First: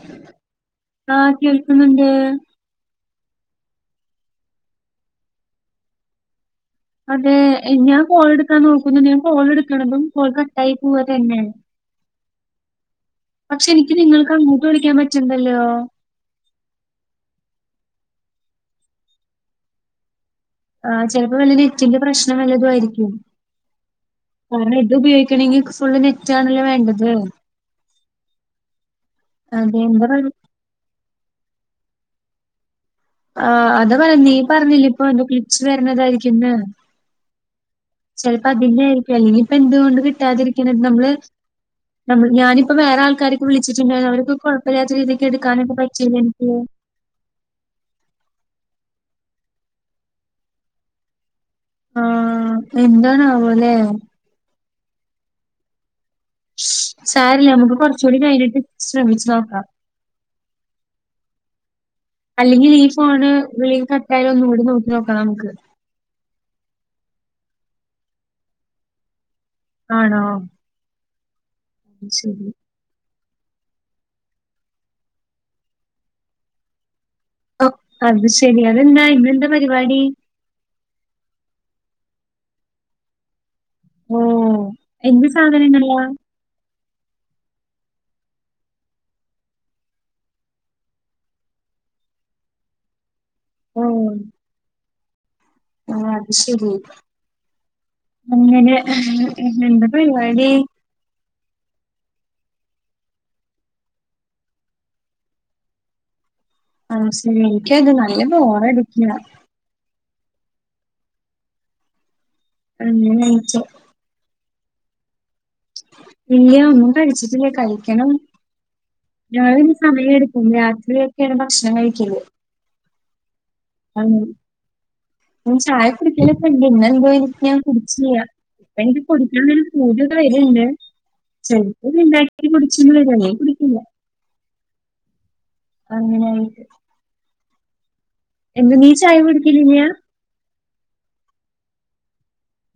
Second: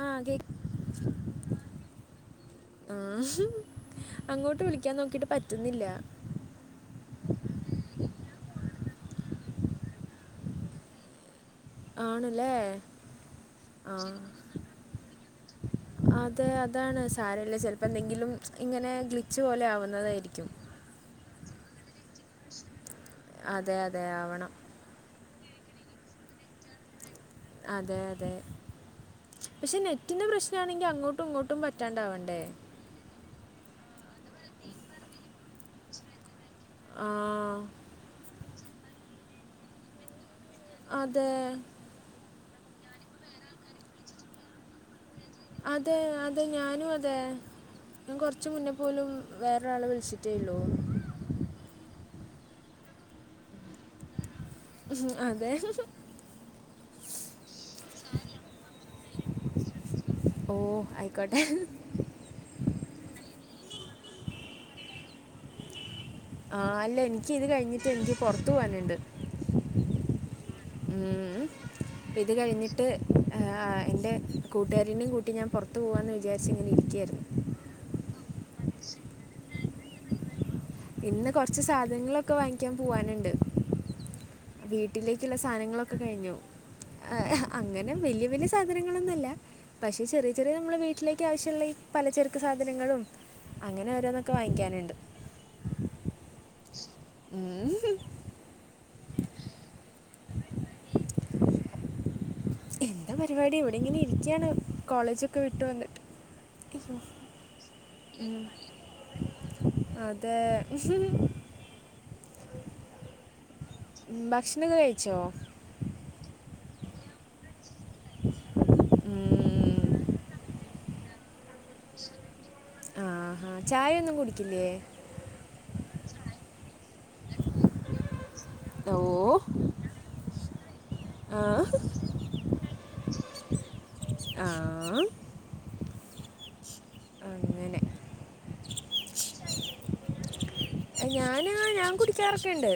ആ കേ ആഹ് കേൾക്കുന്നുണ്ട്- ആഹ് ഹും അങ്ങോട്ട് വിളിക്കാൻ നോക്കിട്ട് പറ്റുന്നില്ല. അതെ ഞാൻ കോൾ എടുക്കാൻ നോക്കുന്നുണ്ട് ഞാൻ കോൾ എടുക്കണതും കോൾ കട്ടായി പോവ തന്നെ ആണല്ലേ പക്ഷെ എനിക്ക് ആ നിങ്ങൾക്ക് അങ്ങട്ട് വിളി ക്കാൻ പറ്റ് ണ്ടല്ലോ? അതെ അതാണ് സാരല്ല ചെലപ്പോ എന്തെങ്കിലും ഇങ്ങനെ ഗ്ലിച്ച് പോലെ ആവുന്നതായിരിക്കും. ആഹ് ചെലപ്പോ വല്ല ലിറ്റിന്റെ പ്രശ്നം വല്ലതും ആയിരിക്കും. അതെ അതെ ആവണം. കാരണം ഇത് ഉപയോഗിക്കണങ്കിൽ ഫുള്ള് നെറ്റാണല്ലോ വേണ്ടത്- അതെ അതെ പക്ഷെ അതെ എന്താ പറ നെറ്റിന്റെ പ്രശ് റ്റ് ആണെങ്കി അങ്ങോട്ടും ഇങ്ങോട്ടും പറ്റാണ്ടാവണ്ടേ? ആഹ് അതാപറഞ്ഞെ നീ പറഞ്ഞില്ലെ ഇപ്പൊ എന്തോ ക്ലിപ്സ് വരുന്നതായിരിക്ക്ന്ന്- ആഹ് ചിലപ്പോ അതിന്റെ ആയിരിക്കും അല്ലെങ്കി ഇപ്പ എന്തുകൊണ്ട് കിട്ടാതിരിക്കണത് നമ്മള് അതെ നമ്മള് ഞാനിപ്പൊ വേറെ ആൾക്കാരിക്ക് വിളിട്ടുണ്ടായിരുന്നു അവര് ക്ക് കോഴപ്പല്ലാത്ത രീതിക്ക് എടുക്കാനൊക്കെ പറ്റിയല്ലോ എനിക്ക് [inaudible] അതേ ഞാൻ കൊറച് മുന്നേ പോലും വേറൊരാളെ വിളിച്ചിട്ടേള്ളൂ- ആഹ് എന്തണാവോലെ? ഉം അതെ സാരല്ല അമക്ക് കോറച്ചുടി കഴിഞ്ഞിട്ട് ശ്രമിച്ചു നോക്കാം- ഓഹ് അയിക്കോട്ടെ. അല്ലെങ്കിൽ ഈ ഫോണ് വിളി കട്ടായാല് ഒന്നുംകൂടി നോക്കി നോക്കണംനമക്ക്- ആഹ് അല്ല എനിക്ക് ഇത് കഴിഞ്ഞിട്ട് എനിക്ക് പോറത് പോവാനുണ്ട്. ആണോ? ഉം ഇത് ശരി. കഴിഞ്ഞി ട്ട് ഏൻ്റെ കൂട്ടുകാരിനികൂട്ടി ഞപുറത്ത് പോവാന്ന് വിചാരിച്ച ഇങ്ങനെ ഇരിക്കര് ന്നു ഹോ അത് ശെരി അതെന്താ ഇതി ന്റെ പരിവാടി? ഇന്ന് കൊറച്ച് സാധനങ്ങളൊക്കെ വാങ്ങിക്കാൻ പോവാനുണ്ട്. ഓ എന്ത് വീട്ടിലേക്കുള്ള സാധനങ്ങളൊക്കെ സാധനങ്ങളാ? കഴിഞ്ഞു. ആഹ് അങ്ങനെ വലിയ വല്യ സാധനങ്ങളൊന്നുല്ല പഷെ ചെറിയ ചെറിയ മ്മളെ വീട്ടിലേക്ക് ആവശ്യള്ള ഈ പല ചെരക്ക് സാധനങ്ങളും- അങ്ങനെ ഓരോന്നൊക്കെ വാങ്ങിക്കാനുണ്ട്- ആഹ് അത് ശരി ഉം. അങ്ങനെ എന്താ പരിവാടി? എന്താ പരിവാടി വിടെങ്ങനെ ഇരിക്കാണ് കോളേജൊക്കെ വിട്ടു വന്ന്ട്ട്- ആഹ് എനിക്കത് നല്ല ബോർടിക്കാണ് അതെ [unintelligible] തന്നെച്ചോ? ഭക്ഷണം കഴിച്ചോ? ഇല്ല ഒന്നും കഴിച്ചിട്ട്ല്ലകഴിക്കണം- ഉം. ഞാന് സമയം എടുക്കും രാത്രിയൊക്കെണ് ഭക്ഷണം കഴിക്കല് ആഹ് ചായന്നും കുടിക്കില്ലേ? നാ ചായ കുടിക്കലക്കെ ഇണ്ട് ഇ ന്ന് എന്തോ ഇ ഞാൻ കുടിച്ല്ലാ- ഇപ്പ ഓ എനിക്ക് കുടിക്കാനൊര പൂതി വര്ന്ണ്ട് ആ ചെലപ്പോന്ന്ണ്ടാ ആഹ് കുടിച്ചതെ കുടിക്കില്ല- ആഹ് അങ്ങനായിട്ട് അങ്ങനെ- എന്ത് നീ ചായ കുടിക്കലല്ല? ഞാന് ഞ കുടിക്കാറൊക്കെണ്ട്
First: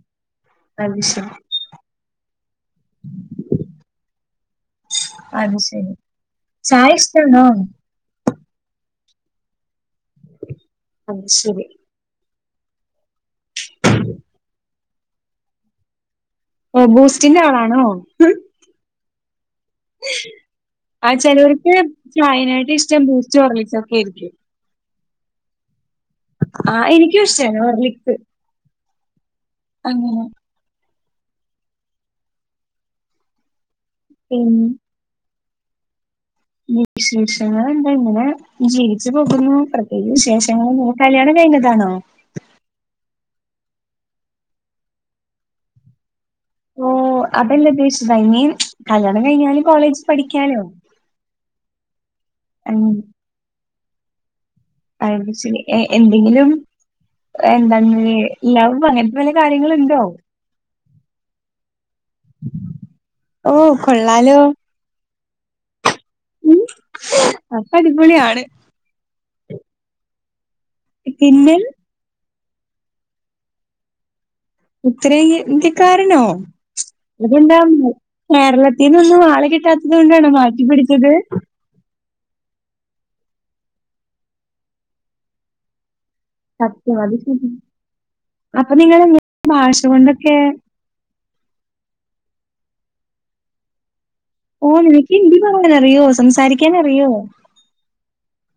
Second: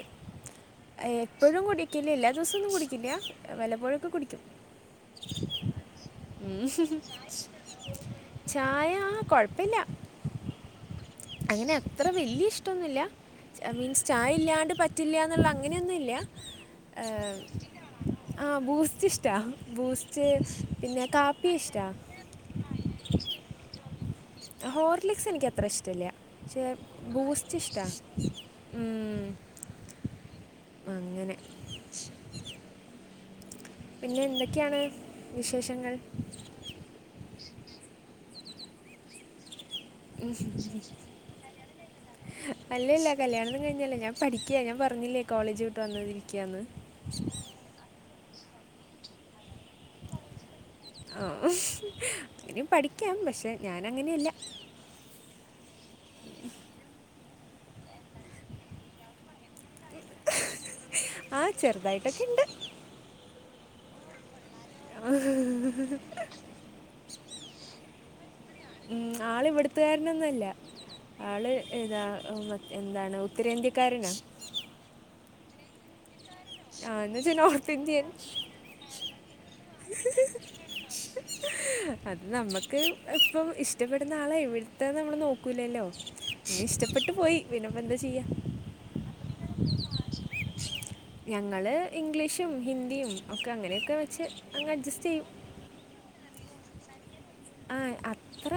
അത് ശരി എപ്പോഴും കുടിക്കില്ല എല്ലാ ദിവസന്നും കുടിക്കില്ല വല്ലപ്പോഴൊക്കെ കുടിക്കും അത് ശരി ചായഷ്ടാണോ ചായ കൊഴപ്പില്ല അത് ശരി. അങ്ങനെ അത്ര വല്യ ഇഷ്ടന്നുല്ല മീൻസ് ചായ ഇല്ലാണ്ട് പറ്റില്ല ന്നുള്ള അങ്ങനെന്നുല്ല ഓ ആഹ് ബൂസ്റ്റിന്റെ ആളാണോ? ആബൂസ്റ്റ് ഇഷ്ടാ ബൂസ്റ്റ് പിന്നെ കാപ്പി ഇഷ്റ്റാ ചായ നായിട്ട് ഇഷ്ടം ബൂസ്റ്റ്ഹോർളി ക്സ്ക്കെയിരിക്കും ഹോർലിക്സ് എനിക്ക് അത്ര ഇഷ്ടല്ല ക്ഷേ ആ എനിക്കും ബൂസ്റ്റ് ഇഷ്ടാണ് ഇഷ്ട ഹോർലിക്സ് ഉം അങ്ങനെ അങ്ങനെ [inaudible] പിന്നെ എന്തൊക്കെണ് വിശേഷങ്ങൾ വിശേഷങ്ങൾ എന്താ ഇങ്ങനെ ജീവിച്ചു പോകുന്നുപ്ര ഏശേഷങ്ങൾ ന്നും കല്യാണം കഴിഞ്ഞതാണോ അല്ലല്ല കല്യാണന്നും കഴിഞ്ഞല്ലഞാ പഠിക്ക ഞാപറഞ്ഞില്ലേ കോളേജ് വിട്ട് വന്ന ഇരിക്കാന്ന് ഓഹ് അതല്ല ഉദ്ദേശിച്ചത ഐമിൻ കല്ണം കഴിഞ്ഞാലും കോളേജിൽ പഠിക്കാലോ ആഹ് ഇനി അങ്ങനെ പഠിക്കാം പക്ഷെ ഞാൻ അങ്ങനെയല്ല അ ത് ശരി എ എന്തെങ്കിലും എന്താ ലൗ അങ്ങനത്തെ വല്ല കാര്യങ്ങളുണ്ടോ ആഹ് ചെറുതായിട്ടൊക്കെ ഇണ്ട് ഓഹ് കൊള്ളാലോ [unintelligible] ഉം അപ്പോടിപൊളിയാണ് ഉം ആളിവിടുത്തുകാരനൊന്നും അല്ല ആള് പിന്നെ ഏതാ എന്താണ് ഉത്തരേന്ത്യക്കാരന ഉത്തരേന്ത്യ ഇന്ത്യക്കാരനോ ആ എന്ന് വെച്ചാൽ അതുകൊണ്ടാ നോർത്ത് ഇന്ത്യൻ കേരളത്തിനോന്നും ആളെ കിട്ടാത്തതോണ്ടാണോ മാറ്റിപിടിച്ചത് അത് നമ്മുക്ക് ഇപ്പം ഇഷ്ടപ്പെടുന്ന ആളെ എവിടത്തെന്ന് നമ്മള് നോക്കൂലല്ലോ സത്യം ഇഷ്ടപ്പെട്ടു അത് ശ പോയി പിന്നിപ്പ എന്താ ചെയ്യാ അപ്പൊ നിങ്ങള് എങ്ങനാ ഭാഷ കൊണ്ടൊക്കെ ഞങ്ങള് ഇംഗ്ലീഷും ഹിന്ദിയും ഒക്കെ അങ്ങനെയൊക്കെ വെച്ച് ഓ അങ്ങ് അഡ്ജസ്റ്റ് നിനക്ക് ചെയ്യും ഹിന്ദി പറയാനറിയോ സംസാരിക്കാനറിയോ ആഹ് അത്ര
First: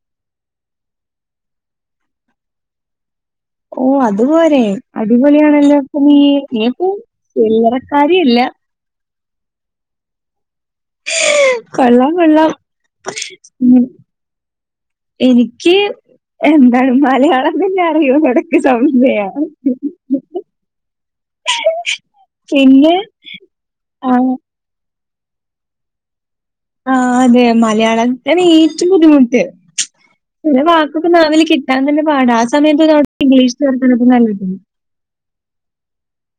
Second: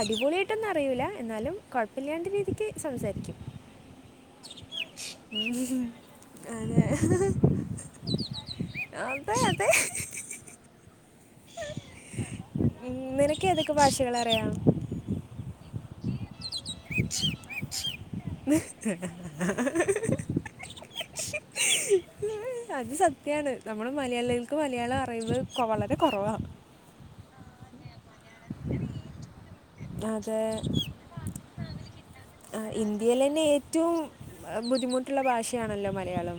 അടിപോളിയായിട്ടൊന്നും അറിയുല്ല എന്നാലും കുഴപ്പില്ലാണ്ട് രീതിക്ക് സംസാരിക്കും ഓ അതുപോരെ അടിപൊളിയണല്ല പ്പ നീ അതെ നിയപ്പോ ചില്ലറക്കാരിയല്ല അതെ അതെ കൊള്ളാം കൊള്ളാം ഉം നിനക്ക് ഏതൊക്കെ ഉം ഭാഷകളറിയാം എനിക്ക് എന്താണ് മലയാളം തന്നെ അറിയോന് എടക്ക്‌ സംശയാണ് അത് പിന്നെ സത്യാണ് നമ്മള് ആഹ് മലയാളി മലയാളം അറിവ് വളരെ കുറവാ ആഹ് അതെ മലയാള ഏറ്റവും ബുദ്ധിമുട്ട് ചെല അത് വാക്കൊക്കെ നാവില് കിട്ടാൻ തന്നെ പാടാ ആ സമയത്ത് [inaudible] ഇംഗ്ലീഷ് നല്ല [unintelligible] ള്ള ഭാഷയാണല്ലോ മലയാളം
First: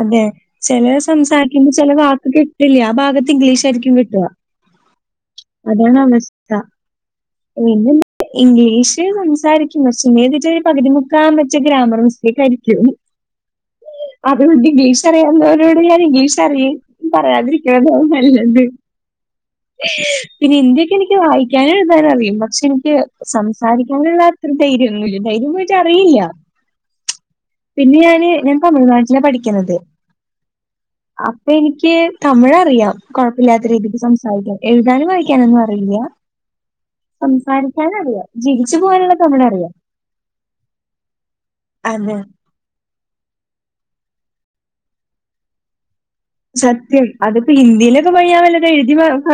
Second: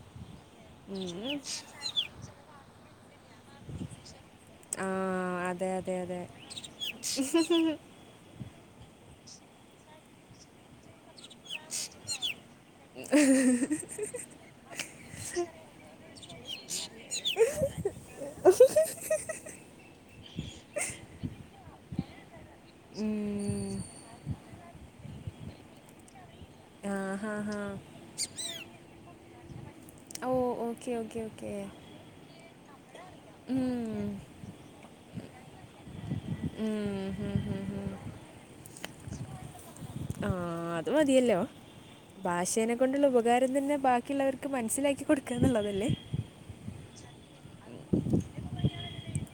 അതെ ചെലര് ഉം. സംസാരിക്കുമ്പോ ചില വാക്ക് കിട്ടില്ല ആ ഭാഗത്ത് ഇംഗ്ലീഷ് ആായിരിക്കും കിട്ട ആ അതെ അതെ അതാണ് അതെ അവസ്ഥ ഇംഗ്ലീഷ് സംസാരിക്കും പക്ഷെ ഒരു പകുതി മുക്കാലും മച്ചേ ഗ്രാമർ മിസ്റ്റേക്ക് ആയിരിക്കും [unintelligible] അതുകൊണ്ട് ഇംഗീഷറിയാവുന്നവരോട് ഞാൻ ഇംഗീഷ് അറിയ പറയാതിരിക്കുന്നത നല്ലത് പിന്നെ ഹിന്തിക്കെ എനിക്ക് വായിക്കാനും എഴുതാനും അറിയും പക്ഷെ എനിക്ക് ഉം. സംസാരിക്കാനോള്ളാ അത്ര ധൈര്യൊന്നുല്ലാ ധൈര്യം വച്ച അറിയില്ല ആ ഹാ ഹാ പിന്നെ ഞാന് ഞാൻ തമിഴ്നാട്ടില് പഠിക്കുന്നത് ഓ ഓക്കെ ഓക്കെ അപ്പൊ ഓക്കെ എനിക്ക് തമിഴറിയാം കൊഴപ്പില്ലാത്ത രീതിക്ക് ഉം. സംസ എഴുതാനും വായിക്കാനൊന്നും അറിയില്ല ഉം, ഹും, ഹും, ഹും. സംസാരിക്കാൻ അറിയ ജീവിച്ചു പോകാനുള്ള തമിഴ് അറിയാം ആഹ് അത് മതിയല്ലോ അതെ ഭാഷേനെ കൊണ്ടുള്ള ഉപകാരം തന്നെ ബാക്കിയുള്ളവർക്ക് മനസ്സിലാക്കി കൊടുക്ക എന്നുള്ളതല്ലേ സത്യം അതിപ്പോ ഇന്ത്യയിലൊക്കെ പഴിയാൻമല്ലത എഴുതി മാും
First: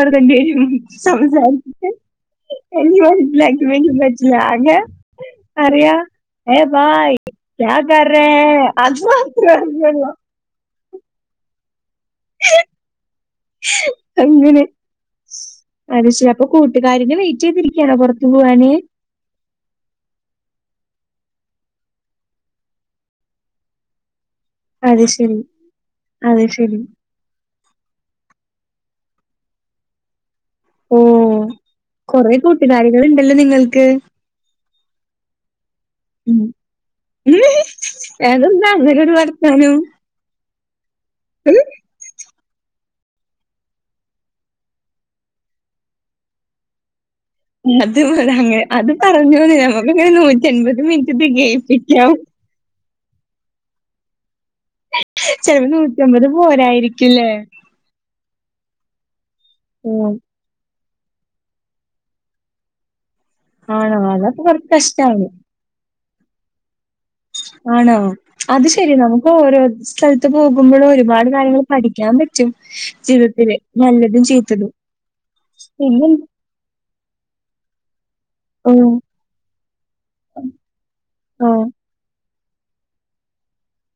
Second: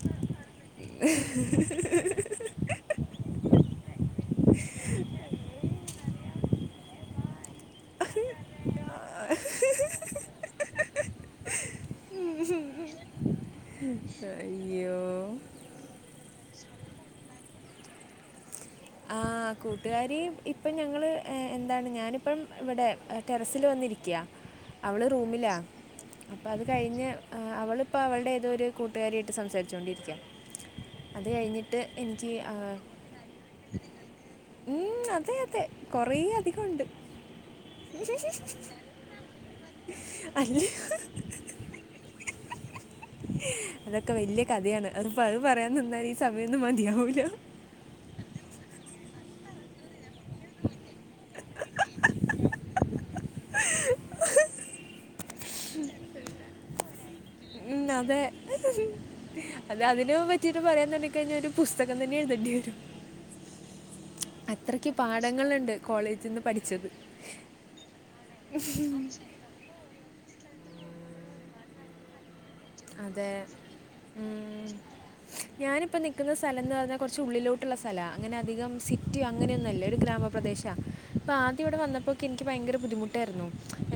[unintelligible] [unintelligible] അറിയ ഏഹ് ഭായ് ക്യാ കർ റേ അത് ആ. മാത്രം അറിയൊള്ളു അങ്ങനെ അയ്യോ അത് ശരി അപ്പൊ കൂട്ടുകാരിനെ വെയിറ്റെയ്തിരിക്കണോ പുറത്തു പോവാന് ആഹ് കൂട്ടുകാരി ഇപ്പം ഞങ്ങള് എന്താണ് ഞാനിപ്പം ഇവിടെ ടെറസിൽ വന്നിരിക്കയാ അത് അവള് ശരി റൂമിലാ അപ്പ അത് കഴിഞ്ഞ് അവളിപ്പോ അവളടെ ഏതോ ഒരു കൂട്ടുകാരിയായിട്ട് സംസാരിച്ചോണ്ടിരിക്കാ ഓ അത് കഴിഞ്ഞിട്ട് എനിക്ക് കൊറേ ആഹ് കൂട്ടുകാരികൾ ഉണ്ടല്ലോ നിങ്ങൾക്ക് ഉം അതെ അതെ കൊറേ അധികം ഉണ്ട് ഉന്ന് അതെന്താ അങ്ങനൊരു വർത്താനം അല്ല ഉം അതൊക്കെ വലിയ കഥയാണ് അത്പ്പോ അത് പറയാൻ നിന്നാല് ഈ സമയൊന്നും മതിയാവൂല അത് അനെ അത് പറഞ്ഞോന്ന നമ്മക്ക്ങ്ങനെ നൂറ്റി എൻപത് മിനിറ്റ്തെ കയിപ്പിക്കാം ചില നൂറ്റിമ്പത് പോരായിരിക്കുല്ലേ ഉമ് അതെ അത് ഉം അതിനന് പറ്റി യത് പറയാൻ കഴിഞ്ഞ ഒരു പുസ്തകം തന്നെ എഴു തെണ്ടിരും ആണോ അതപ്പൊ കൊറച്ച് അത്രക്ക് കഷ്ടാണ് പാഠങ്ങളുണ്ട് കോളേജ്ന്ന് പഠിച്ചത് ആണോ അത് ശെരി നമുക്ക് ഓരോ സ്ഥലത്ത് പോകുമ്പോളും ഒരുപാട് കാര്യങ്ങള് പഠിക്കാൻ പറ്റ് അതെ ജീവിതത്തില് നല്ലതും ചീത്തതും പിന്നെ സ്ഥലന്ന് പറഞ്ഞാ കുറച്ച് ഉള്ളിലോട്ട് സ്ഥല അങ്ങനെ അധികം ഓ സിറ്റിയോ അങ്ങനെ ഒന്നുംല്ല ഒരു ഗ്രാമപ്രദേശ അപ്പൊ ആദ്യം ആഹ് ഇവിടെ വന്നപ്പോ എനിക്ക് ഭയങ്കര ബുദ്ധിമുട്ടായിരുന്നു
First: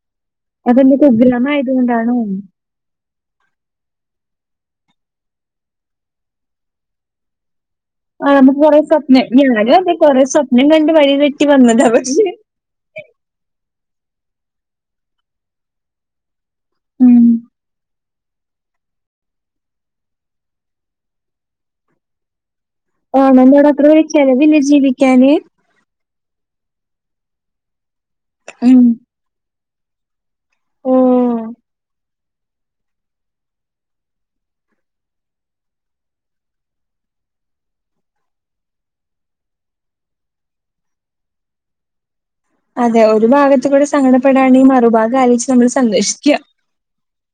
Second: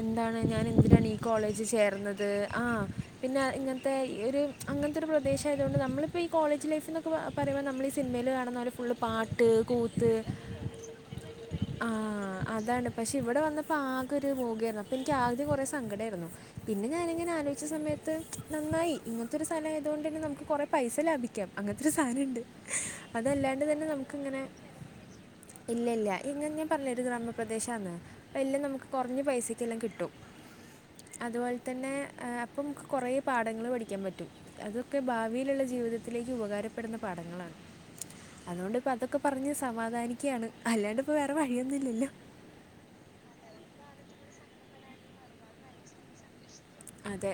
എന്താണ് ഞാൻ അതെന്താ എന്തിനാണ് ഈ കോളേജി കുഗ്രാമായത് കൊണ്ടാണോ? ചേർന്നത് ആഹ് പിന്നെ ഇങ്ങനത്തെ ഒരു അങ്ങനത്തെ ഒരു പ്രദേശമായതോണ്ട് നമ്മളിപ്പ ഈ കോളേജ് ലൈഫന്നൊക്കെ പറയുമ്പോ നമ്മൾ സിനിമയിൽ ആഹ് കാണുന്ന നമുക്ക് പോലെ കൊറേ ഫുള്ള് സ്വപ്നം പാട്ട് ഞാനും അതെ കൂത്ത് കൊറേ സ്വപ്നം കണ്ട് വഴി തെറ്റി വന്നതാ പക്ഷെ ആഹ് അതാണ് പക്ഷെ ഇവിടെ വന്നപ്പോ ആകെ ഒരു മൂകായിരുന്നു അപ്പൊ ഇനിക്ക് ആദ്യം കുറേ സങ്കടായിരുന്നു പിന്നെ ഉം ഞാനിങ്ങനെ ആലോചിച്ച സമയത്ത് നന്നായി ഇങ്ങനത്തെ ഒരു സ്ഥലായതുകൊണ്ട് തന്നെ നമുക്ക് കുറേ പൈസ ലാഭിക്കാം അങ്ങനത്തെ ഒരു സാനെണ്ട് ആണന്തോട അത്ര ചിലവില്ല ജീവിക്കാന് ഇല്ല ഇല്ല ഇങ്ങ ഞാൻ പറഞ്ഞെ ഒരു ഗ്രാമപ്രദേശാന്ന് അ എല്ലം ഉം നമുക്ക് കുറഞ്ഞ പൈസക്ക് എല്ലാം കിട്ടും ഉം അതുപോലെ തന്നെ അപ്പൊ കൊറേ പാഠങ്ങള് പഠിക്കാൻ പറ്റും അതൊക്കെ ഭാവിയിലുള്ള ജീവിതത്തിലേക്ക് ഉപകാരപ്പെടുന്ന പാഠങ്ങളാണ് അതുകൊണ്ടി പ്പ അതൊക്കെ പറഞ്ഞ് സമാധാനരിക്കണ് അല്ലാണ്ട് ഇപ്പോ വേറെ വഴിയൊന്നും ഇല്ലല്ലോ അതെ ഒരു ഭാഗത്ത് കൂടെ സങ്കടപ്പെടാണെങ്കി മറുഭാഗം ആലോചിച്ച് നമ്മള് സന്തോഷി ക്കാ അതെ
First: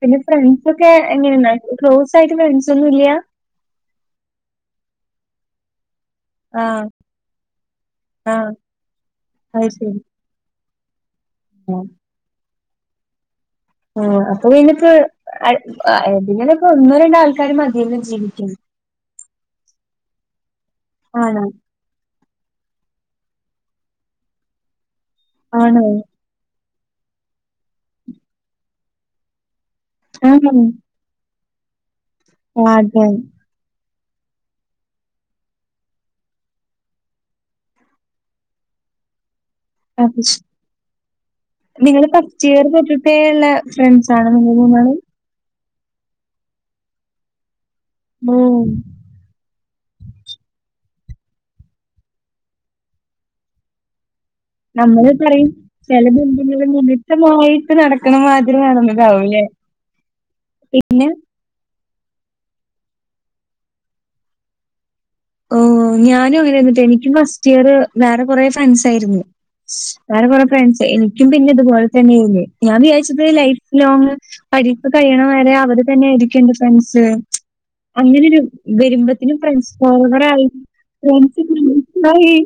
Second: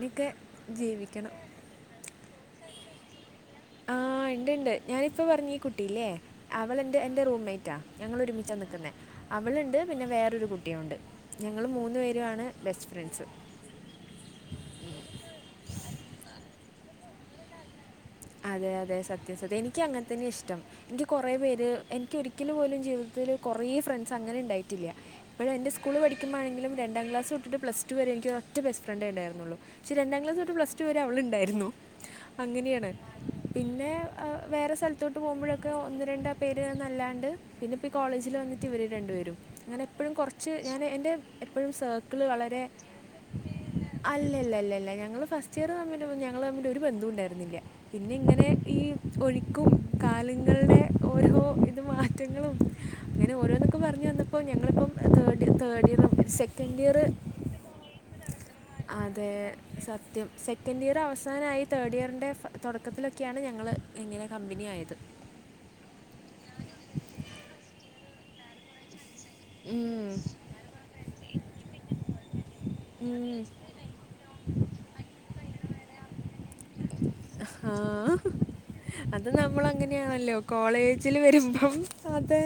പിന്നെ ഫ്രണ്ട്സ് ഒക്കെ ജീവിക്കണം എങ്ങനെയ ക്ലോസ് ആയിട്ട് ഫ്രണ്ട്സ് ഒന്നും ഇല്ല ആഹ് ഇണ്ട് ഇണ്ട് ഞാനിപ്പ പറഞ്ഞീ കുട്ടില്ലേ ആഹ് അവളെൻ്റെ റൂംമേറ്റാ ഞങ്ങളൊ ആഹ് രുമിച്ചാ നിൽക്കുന്നെ അത് അവളുണ്ട് ശരി പിന്നെ വേറൊരു കുട്ടിയുണ്ട് ഞങ്ങൾ മൂന്ന്പേരുമാണ് ബെസ്റ്റ് ഫ്രണ്ട്സ് ആ അപ്പൊ പിന്നപ്പോ ഒന്നോ രണ്ടോ ആൾക്കാര് മതി അതെ അതെ സത്യം സത്യം എനിക്ക് അങ്ങനെ തന്നെ ഇഷ്ടം എനിക്ക് കൊറെേ ആണോ പേര് എനിക്ക് ഒരിക്കലു പോലും ജീവിതത്തില് കുറേ ഫ്രണ്ട്സ് അങ്ങനെ ഉണ്ടായിട്ടില്ല ഇപ്പഴും ആണോ സ്കൂൾ പഠിക്ക ണെങ്കിലും രണ്ടാം ക്ലാസ് തൊട്ട് പ്ലസ്റ്റു വരെ എനിക്ക് ഒറ്റ ബെസ്റ്റ് ഫ്രണ്ടേ ഉണ്ടായിരുന്നുള്ളൂ പക്ഷെ രണ്ടാം രണ്ടാം ക്ലാസ് തോട്ട് ആഹ് പ്ലസ്ടു വരെ അവളുണ്ടായിരുന്നു അങ്ങനെയാണ് അതെ പിന്നെ വേറെ സ്ഥലത്തോട്ട് പോകുമ്പോഴൊക്കെ ഒന്ന് രണ്ട് പേര് ന്ന ല്ലാണ്ട് പിന്നെ പ്പൊ കോളേജിൽ വന്നിട്ട് ഇവര് രണ്ട്പേരും ഞാനെപ്പെഴും അത് ശ കുറച്ച് ഞാൻ എൻ്റെ എപ്പോഴും നിങ്ങള് സർക്കിള് ഫസ്റ്റ് വളരെ ഇയർ തൊട്ടിട്ടേ ഉള്ള ഫ്രണ്ട്സാണോ നിങ്ങൾ അല്ലല്ലല്ല ഇല്ല മൂന്നാളും? ഞങ്ങള് ഫസ്റ്റ് ചെറുതമ്മൻറെ ഞങ്ങളമ്മിൽ ഒരു ബന്ധും ഉണ്ടായിരുന്നില്ല പിന്നെ ഓ ഇങ്ങനെ ഈ ഒഴിക്കും കാലങ്ങളുടെ ഓരോ ഇത് മാറ്റങ്ങളും അങ്ങനെ ഓരോന്നക്കെ പറെഞ് ഇപ്പോൾ ഞങ്ങളിപ്പം നമ്മള് പറയും തേഡ് തേർഡ് ഇയർ ചില ബന്ധങ്ങള് സെക്കൻഡ് ഇയർ നിമിത്തമായിട്ട് നടക്കണ മാതിരി അതെ നടന്നതാവുംല്ലേ? സത്യം സെക്കൻഡ് ഇയർ അവസാന ആയി തേർഡ് ഇയറിൻ്റെ തുടക്കത്തിലൊക്കെയാണ് ഞങ്ങൾ ഇങ്ങനെ കമ്പനി ആയത് ഓ ഞാനും അങ്ങനെ വന്നിട്ട് എനിക്കും ഫസ്റ്റ് ഇയർ വേറെ കൊറെ ഫ്രൻസ് ആയിരുന്നു ഉം, വേറെ കൊറെ ഫ്രണ്ട്സ് എനിക്കും പിന്നെ ഇതുപോലെ തന്നെയിന് ഞാൻ വിചാരിച്ചത് ഉം. ലൈഫ ലോങ് പഠിപ്പ് കഴിയണ വരെ അവര് തന്നെയായിരിക്കു എന്റെ ഫ്രണ്ട്സ് ആ അങ്ങനെരു അത് വരുമ്പോത്തിനും ഫ്രണ്ട് നമ്മളങ്ങനെയാണല്ലോ ഓവറായി കോളേജിൽ ഫ്രൻസ് വരുമ്പം ഗ്രൂപ്പായി അതെ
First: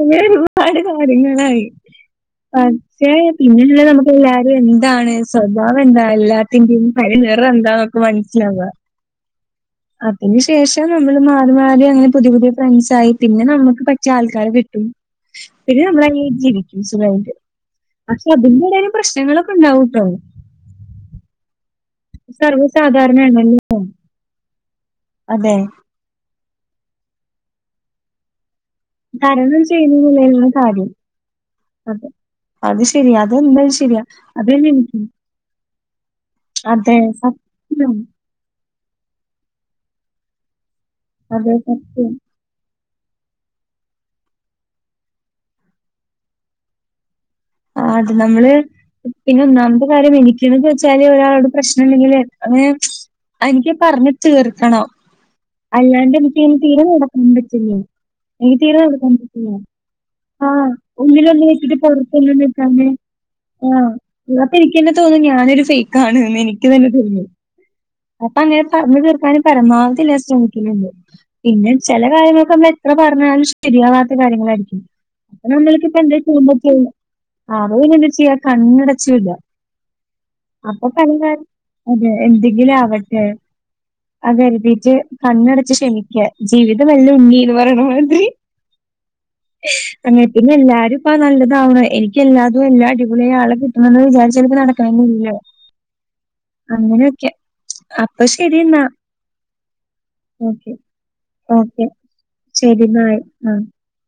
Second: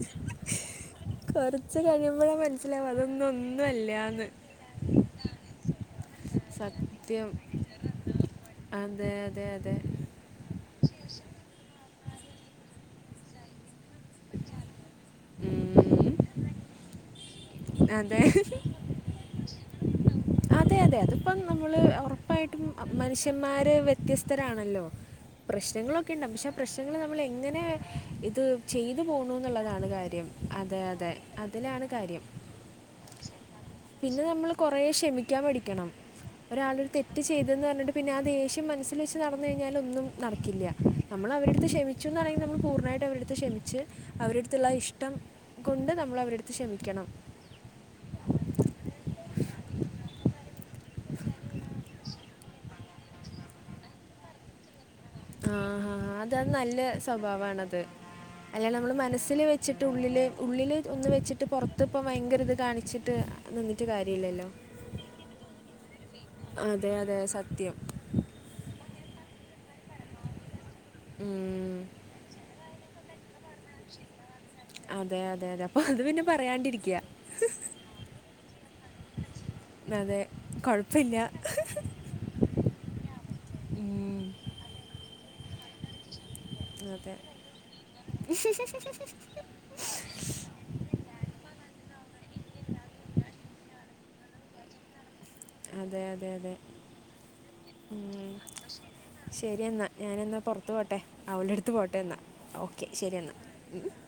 അങ്ങനെ ഒരുപാട് കാര്യങ്ങളായി കുറച്ച് കഴിയുമ്പോഴാണ് മനസ്സിലാവും പക്ഷേ അതൊന്നും പിന്നെ ഒന്നുമല്ല നമുക്ക് എന്ന് അത് വെൽതാണ് സ്വഭാവം എന്താ എല്ലാത്തിന്റിം സത്യം തനിനിറം എന്താന്നൊക്കെ മനസ്സിലാവ അതെ അതെ അതെ അതിനു ശേഷം നമ്മള് മാറി മാറി അങ്ങനെ പുതിയ പുതിയ ഫ്രൻസായി പിന്നെ നമ്മുക്ക് പറ്റി റ്റ്യേ ആൾക്കാരെ കിട്ടും പിന്നെ ഉം. നമ്മളങ്ങനെ ജീവിക്കും സുഖായിട്ട് അതെ പക്ഷെ അതിന്റെടേലും പ്രശ്നങ്ങളൊക്കെ ണ്ടാവൂട്ടോ അതെ അതെ അതെ ഇപ്പം നമ്മള് ഉറപ്പായിട്ടും സർവ്വസാധാരണയാണല്ലോ. മനുഷ്യന്മാര് വ്യത്യസ്തരാണല്ലോ അതെ. പ്രശ്നങ്ങളൊ ഒക്കെണ്ടാവും പക്ഷെ ആ പ്രശ്നങ്ങൾ നമ്മൾ എങ്ങനെ ഇത് ചെയ്തു തരണം പോണൂന്ന്ള്ളതാണ് കാര്യം ചെയ്യുന്നതിലുള്ള അതെ കാര്യം. അതെ അതിലാണ് അതെ. കാര്യം അത് ശെരി അതെന്തായാലും ശെരിയാ അതെന്നെ എനിക്കും ക്ക്യാം പഠിക്കണം ഒരാളൊരു അതെ തെറ്റ് ചെയ്തെന്ന് പറഞ്ഞിട്ട് സത്യം. പിന്നെ ആ ദേഷ്യം മനസില് സ്സില് വെച്ച് കഴിഞ്ഞാൽ ഒന്നും നടക്കില്ല. അതെ നമ്മളവര്ടെട്ത്ത് സത്യം. ക്ഷമിച്ചുന്ന് പറയു നമ്മൾ പൂർണ്ണായിട്ട് അവര്ടടുത്ത് ക്ഷമിച്ച് അവര്ടെ ആഹ് അട്ത്ത്ള്ള ഇഷ്ടം കൊണ്ട് നമ്മള് അവര്ടത്ത് ക്ഷമിക്കണം ആഹ് അത് നമ്മള് പിന്നെ ഒന്നാമത്തെ കാര്യം എനിക്ക് വെച്ചാല് ഒരാളോട് പ്രശ്നം ഇണ്ടെ ങ്കില് അങ്ങനെ അതെനിക്ക് പറഞ്ഞി തീർക്കണം ആ ഹാ ഹാ. അല്ലാണ്ടെനിക്ക് അതത് നല്ല തീരെ നടക്കാൻ പറ്റില്ല സ്വഭാവമാണത് എനിക്ക് അല്ല തീരെ നമ്മൾ നടക്കാൻ മനസ്സിൽ പറ്റില്ല വെച്ചിട്ട് ഉള്ളിൽ ആഹ് ഉള്ളിൽ ഒന്ന് വെച്ചിട്ട് ഉള്ളിലൊന്ന് ഇട്ടിട്ട് ഇപ്പം പുറത്ത് ഭയങ്കര ഇത് [unintelligible] അതെ കാണിച്ചിട്ട് നിന്നിട്ട് ആഹ് കാര്യമില്ലല്ലോ അപ്പൊ ഇനിക്കന്നെ തോന്നും ഞാനൊരു ഫേക്കാണ്ന്ന് എനിക്ക് തന്നെ അതെ അതെ തോന്നും സത്യം അപ്പ അങ്ങനെ പറഞ്ഞു തീർക്കാനും പരമാവധി ഞാൻ ശ്രമിക്ക്‌ന്ന്ണ്ട് പിന്നെ ഉം. ചെലേ കാര്യങ്ങൊക്കെ എത്ര പറഞ്ഞാലും ശരിയാവാത്ത കാര്യങ്ങളായിരിക്കും അതെ അപ്പൊ അതെ അതെ അപ്പോൾ നമ്മൾക്കിപ്പ അത് എന്താ പിന്നെ ചെയ്യുമ്പോത്തേ പറയാണ്ടിരിക്കുക അത് പിന്നെ എന്താ ചെയ്യാ കണ്ണടച്ച് വിടാ അതെ അപ്പൊ കുഴപ്പമില്ല [unintelligible] അതെ എന്തെങ്കിലും ആവട്ടെ ഉം, അതെര്തീറ്റ് കണ്ണടച്ച് ക്ഷമിക്കാ ജീവിതം എല്ലം അതെ ഉണ്ണീന്ന് പറീണ മാതിരി അങ്ങനെ പിന്നെ എല്ലാരും ഇപ്പ നല്ലതാവണം എനി ക്ക്‌ എല്ലാതും എല്ലാ അടിപൊളി ആളെ കിട്ടണന്ന് വിചാരിച്ചനിക്ക് നടക്കണെന്നുല്ല അതെ അതെ അതെ അങ്ങനെയൊക്കെ അപ്പ ശെരി എന്നാ ശെരി എന്നാ ഞാനെന്നാ പൊർത്ത് ഓക്കെ. പോട്ടെ അവളെട്ത്ത് ഓക്കെ. പോട്ടെ എന്നാ ശരി ഓക്കെ ബൈ. ശെരി എന്നാ ആ. ഉം